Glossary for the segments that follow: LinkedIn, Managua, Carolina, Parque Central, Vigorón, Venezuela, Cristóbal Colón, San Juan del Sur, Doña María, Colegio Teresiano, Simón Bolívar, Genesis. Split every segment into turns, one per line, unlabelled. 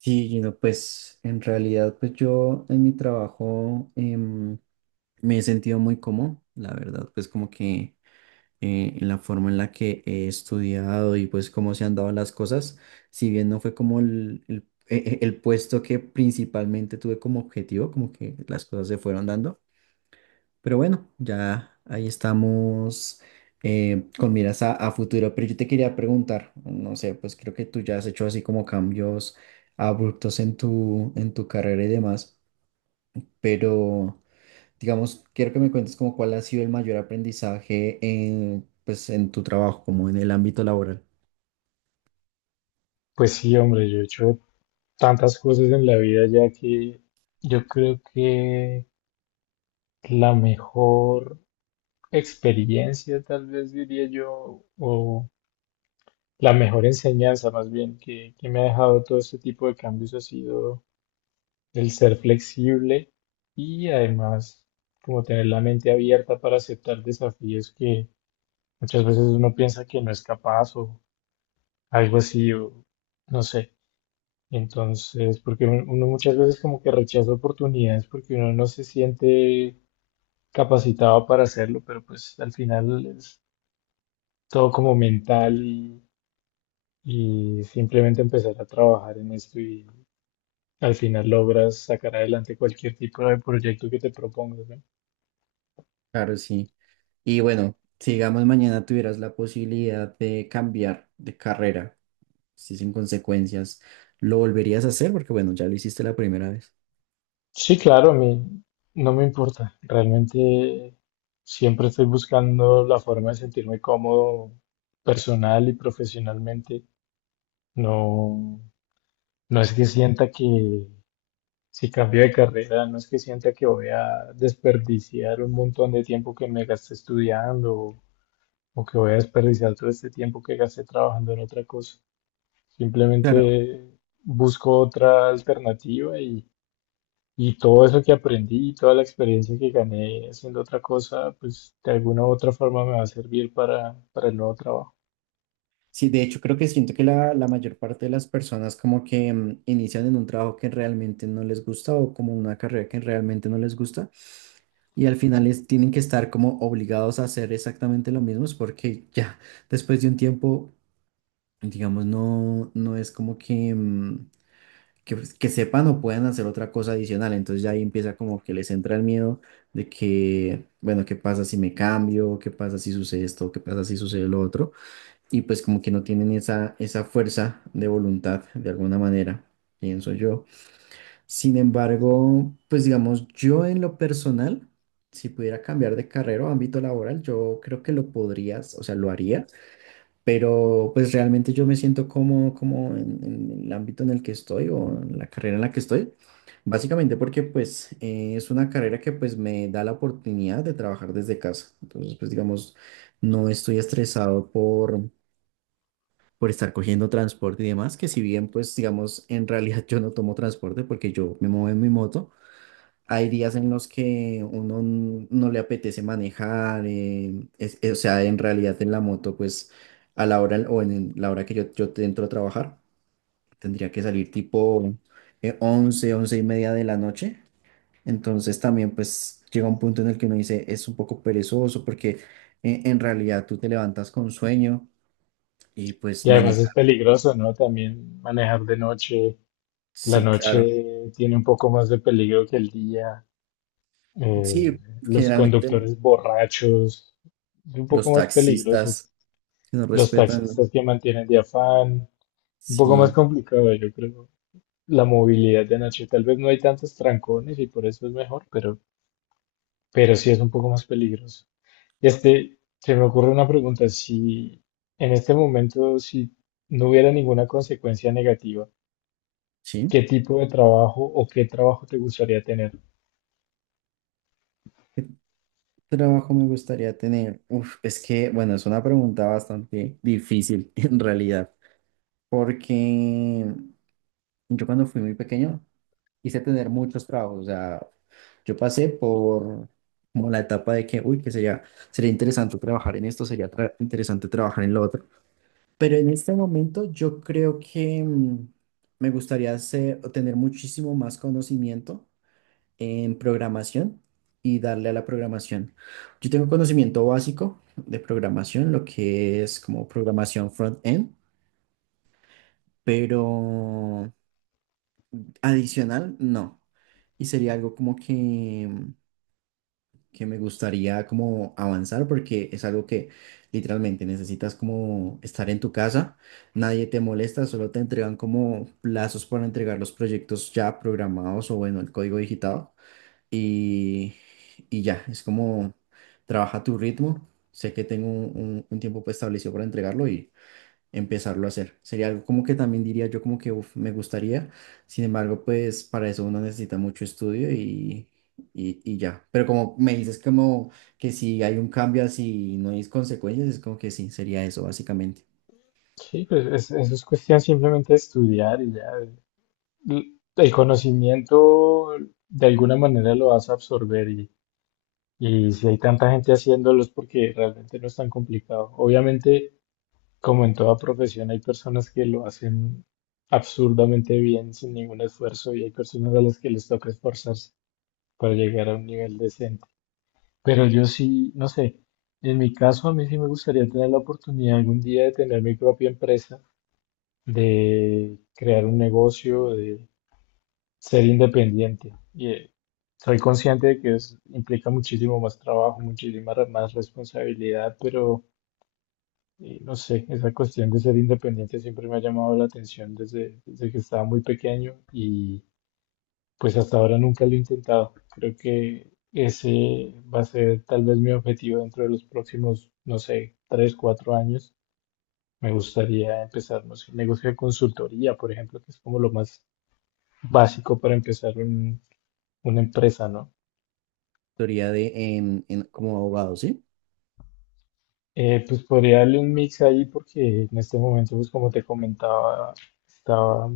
Sí, Gino, pues en realidad, pues yo en mi trabajo me he sentido muy cómodo, la verdad, pues como que en la forma en la que he estudiado y pues cómo se han dado las cosas. Si bien no fue como el puesto que principalmente tuve como objetivo, como que las cosas se fueron dando. Pero bueno, ya ahí estamos con miras a futuro. Pero yo te quería preguntar, no sé, pues creo que tú ya has hecho así como cambios abruptos en tu carrera y demás, pero digamos, quiero que me cuentes como cuál ha sido el mayor aprendizaje en, pues, en tu trabajo, como en el ámbito laboral.
Pues sí, hombre, yo he hecho tantas cosas en la vida ya que yo creo que la mejor experiencia, tal vez diría yo, o la mejor enseñanza más bien que me ha dejado todo este tipo de cambios ha sido el ser flexible y además como tener la mente abierta para aceptar desafíos que muchas veces uno piensa que no es capaz o algo así, o no sé. Entonces, porque uno muchas veces como que rechaza oportunidades porque uno no se siente capacitado para hacerlo, pero pues al final es todo como mental y simplemente empezar a trabajar en esto y al final logras sacar adelante cualquier tipo de proyecto que te propongas, ¿no?
Claro, sí. Y bueno, si digamos mañana tuvieras la posibilidad de cambiar de carrera, sí, sin consecuencias, ¿lo volverías a hacer? Porque bueno, ya lo hiciste la primera vez.
Sí, claro, a mí no me importa. Realmente siempre estoy buscando la forma de sentirme cómodo personal y profesionalmente. No, no es que sienta que si cambio de carrera, no es que sienta que voy a desperdiciar un montón de tiempo que me gasté estudiando o que voy a desperdiciar todo este tiempo que gasté trabajando en otra cosa.
Claro.
Simplemente busco otra alternativa y todo eso que aprendí y toda la experiencia que gané haciendo otra cosa, pues de alguna u otra forma me va a servir para el nuevo trabajo.
Sí, de hecho creo que siento que la mayor parte de las personas como que inician en un trabajo que realmente no les gusta o como una carrera que realmente no les gusta y al final tienen que estar como obligados a hacer exactamente lo mismo. Es porque ya después de un tiempo, digamos, no, no es como que, pues, que sepan o puedan hacer otra cosa adicional. Entonces ya ahí empieza como que les entra el miedo de que, bueno, ¿qué pasa si me cambio? ¿Qué pasa si sucede esto? ¿Qué pasa si sucede lo otro? Y pues como que no tienen esa fuerza de voluntad de alguna manera, pienso yo. Sin embargo, pues digamos, yo en lo personal, si pudiera cambiar de carrera o ámbito laboral, yo creo que lo podrías, o sea, lo haría, pero pues realmente yo me siento cómodo como en el ámbito en el que estoy o en la carrera en la que estoy, básicamente porque pues es una carrera que pues me da la oportunidad de trabajar desde casa. Entonces pues digamos, no estoy estresado por estar cogiendo transporte y demás, que si bien pues digamos, en realidad yo no tomo transporte porque yo me muevo en mi moto. Hay días en los que uno no le apetece manejar, o sea, en realidad en la moto, pues a la hora o en la hora que yo te entro a trabajar, tendría que salir tipo 11, 11 y media de la noche. Entonces también pues llega un punto en el que uno dice, es un poco perezoso porque en realidad tú te levantas con sueño y pues
Y además es
manejar.
peligroso, ¿no? También manejar de noche. La
Sí, claro.
noche tiene un poco más de peligro que el día. eh,
Sí,
los
generalmente
conductores borrachos, es un poco
los
más peligroso.
taxistas que no
Los
respetan,
taxistas que mantienen de afán, un poco más
sí,
complicado, yo creo. La movilidad de noche, tal vez no hay tantos trancones y por eso es mejor, pero sí es un poco más peligroso. Este, se me ocurre una pregunta, si en este momento, si no hubiera ninguna consecuencia negativa,
sí.
¿qué tipo de trabajo o qué trabajo te gustaría tener?
¿Trabajo me gustaría tener? Uf, es que, bueno, es una pregunta bastante difícil en realidad, porque yo cuando fui muy pequeño quise tener muchos trabajos, o sea, yo pasé por como la etapa de que, uy, que sería interesante trabajar en esto, sería interesante trabajar en lo otro, pero en este momento yo creo que me gustaría tener muchísimo más conocimiento en programación y darle a la programación. Yo tengo conocimiento básico de programación, lo que es como programación front-end, pero adicional no. Y sería algo como que me gustaría como avanzar porque es algo que literalmente necesitas como estar en tu casa, nadie te molesta, solo te entregan como plazos para entregar los proyectos ya programados o bueno, el código digitado. y, y ya, es como trabaja tu ritmo. Sé que tengo un tiempo pues, establecido para entregarlo y empezarlo a hacer. Sería algo como que también diría yo como que uf, me gustaría. Sin embargo, pues para eso uno necesita mucho estudio y ya. Pero como me dices como que si hay un cambio así y no hay consecuencias, es como que sí, sería eso básicamente.
Sí, pues eso es cuestión simplemente de estudiar y ya. El conocimiento de alguna manera lo vas a absorber y si hay tanta gente haciéndolo es porque realmente no es tan complicado. Obviamente, como en toda profesión, hay personas que lo hacen absurdamente bien sin ningún esfuerzo y hay personas a las que les toca esforzarse para llegar a un nivel decente. Pero yo sí, no sé, en mi caso a mí sí me gustaría tener la oportunidad algún día de tener mi propia empresa de crear un negocio, de ser independiente. Y soy consciente de que implica muchísimo más trabajo, muchísima más responsabilidad, pero no sé, esa cuestión de ser independiente siempre me ha llamado la atención desde que estaba muy pequeño y pues hasta ahora nunca lo he intentado. Creo que ese va a ser tal vez mi objetivo dentro de los próximos, no sé, 3, 4 años. Me gustaría empezar, no sé, un negocio de consultoría, por ejemplo, que es como lo más básico para una empresa, ¿no?
Teoría de como abogado, ¿sí?
Pues podría darle un mix ahí porque en este momento, pues como te comentaba, estaba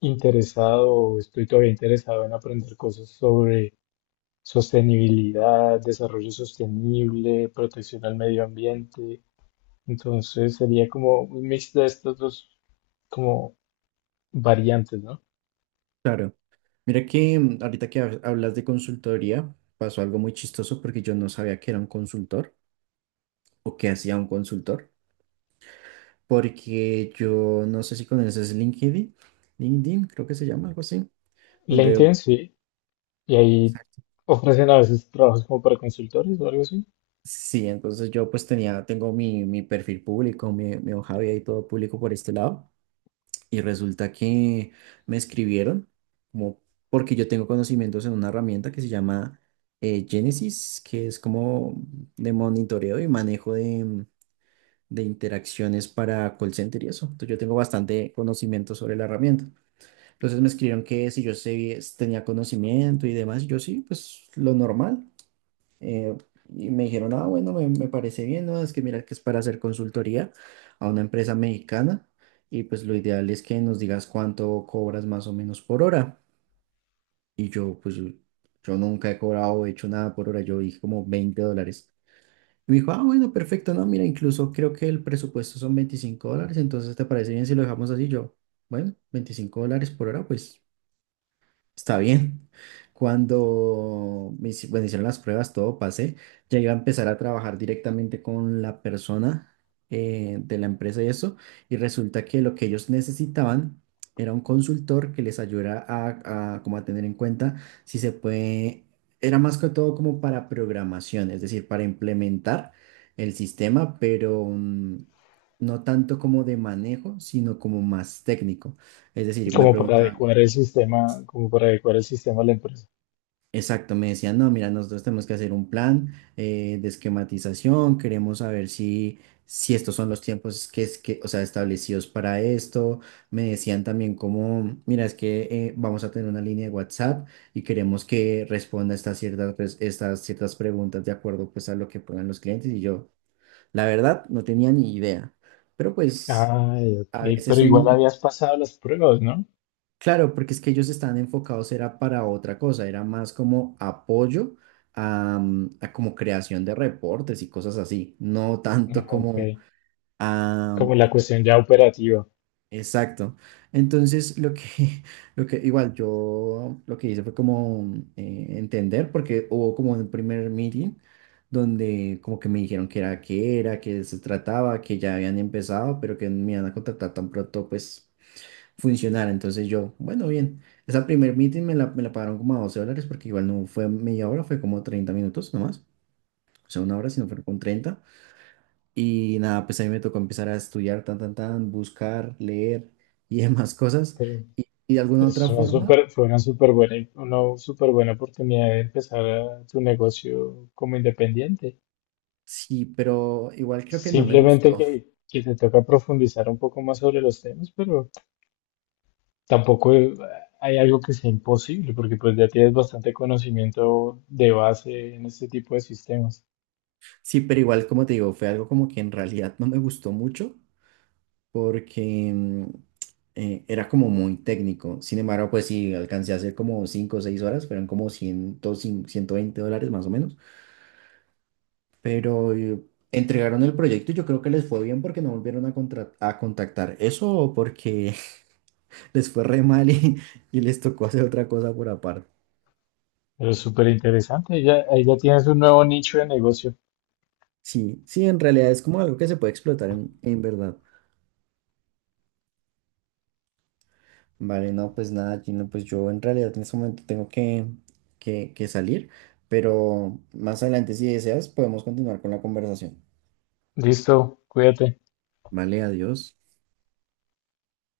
interesado o estoy todavía interesado en aprender cosas sobre sostenibilidad, desarrollo sostenible, protección al medio ambiente. Entonces sería como un mix de estos dos como variantes, ¿no?
Claro. Mira que ahorita que hablas de consultoría, pasó algo muy chistoso porque yo no sabía que era un consultor o que hacía un consultor, porque yo no sé si conoces LinkedIn, LinkedIn creo que se llama algo así,
La
donde.
intención, sí, y ahí
Exacto.
ofrecen a veces trabajos como para consultores o algo así.
Sí, entonces yo pues tenía, tengo mi perfil público, mi hoja de vida y todo público por este lado. Y resulta que me escribieron, como porque yo tengo conocimientos en una herramienta que se llama Genesis, que es como de monitoreo y manejo de interacciones para call center y eso. Entonces yo tengo bastante conocimiento sobre la herramienta. Entonces me escribieron que si yo tenía conocimiento y demás, y yo sí, pues lo normal. Eh, y me dijeron, ah, bueno, me parece bien, ¿no? Es que mira que es para hacer consultoría a una empresa mexicana y pues lo ideal es que nos digas cuánto cobras más o menos por hora. Y yo, pues yo nunca he cobrado o hecho nada por hora, yo dije como $20. Y me dijo, ah, bueno, perfecto, no, mira, incluso creo que el presupuesto son $25, entonces ¿te parece bien si lo dejamos así? Yo, bueno, $25 por hora, pues está bien. Cuando bueno, hicieron las pruebas, todo pasé, ya iba a empezar a trabajar directamente con la persona de la empresa y eso, y resulta que lo que ellos necesitaban era un consultor que les ayudara a como a tener en cuenta si se puede, era más que todo como para programación, es decir, para implementar el sistema, pero no tanto como de manejo, sino como más técnico. Es decir, me
Como para
preguntaban.
adecuar el sistema, como para adecuar el sistema a la empresa.
Exacto, me decían, no, mira, nosotros tenemos que hacer un plan de esquematización, queremos saber si estos son los tiempos que, es que, o sea, establecidos para esto. Me decían también como, mira, es que vamos a tener una línea de WhatsApp y queremos que responda estas ciertas preguntas de acuerdo pues a lo que pongan los clientes. Y yo, la verdad, no tenía ni idea. Pero pues
Ay,
a
ok, pero
veces
igual
uno.
habías pasado las pruebas, ¿no?
Claro, porque es que ellos estaban enfocados, era para otra cosa, era más como apoyo a como creación de reportes y cosas así, no tanto
Ah,
como
ok,
a.
como la cuestión ya operativa,
Exacto. Entonces, lo que igual yo lo que hice fue como entender, porque hubo como un primer meeting donde como que me dijeron que era, qué era, que se trataba, que ya habían empezado, pero que me iban a contratar tan pronto, pues funcionara. Entonces yo, bueno, bien. Esa primer meeting me la pagaron como a $12 porque igual no fue media hora, fue como 30 minutos nomás. O sea, una hora, sino fue con 30. Y nada, pues a mí me tocó empezar a estudiar, tan, tan, tan, buscar, leer y demás cosas.
pero
Y de alguna
es
otra
una
forma,
súper, fue una súper buena oportunidad de tu negocio como independiente.
sí, pero igual creo que no me gustó.
Simplemente que, que te toca profundizar un poco más sobre los temas, pero tampoco hay algo que sea imposible, porque pues ya tienes bastante conocimiento de base en este tipo de sistemas.
Sí, pero igual, como te digo, fue algo como que en realidad no me gustó mucho, porque era como muy técnico. Sin embargo, pues sí, alcancé a hacer como 5 o 6 horas, fueron como 100, $120 más o menos. Pero entregaron el proyecto y yo creo que les fue bien porque no volvieron a contactar. Eso o porque les fue re mal y les tocó hacer otra cosa por aparte.
Pero es súper interesante. Ya, ahí ya tienes un nuevo nicho de negocio.
Sí, sí, en realidad es como algo que se puede explotar en verdad. Vale, no, pues nada, Gino, pues yo en realidad en este momento tengo que salir, pero más adelante si deseas podemos continuar con la conversación.
Listo, cuídate.
Vale, adiós.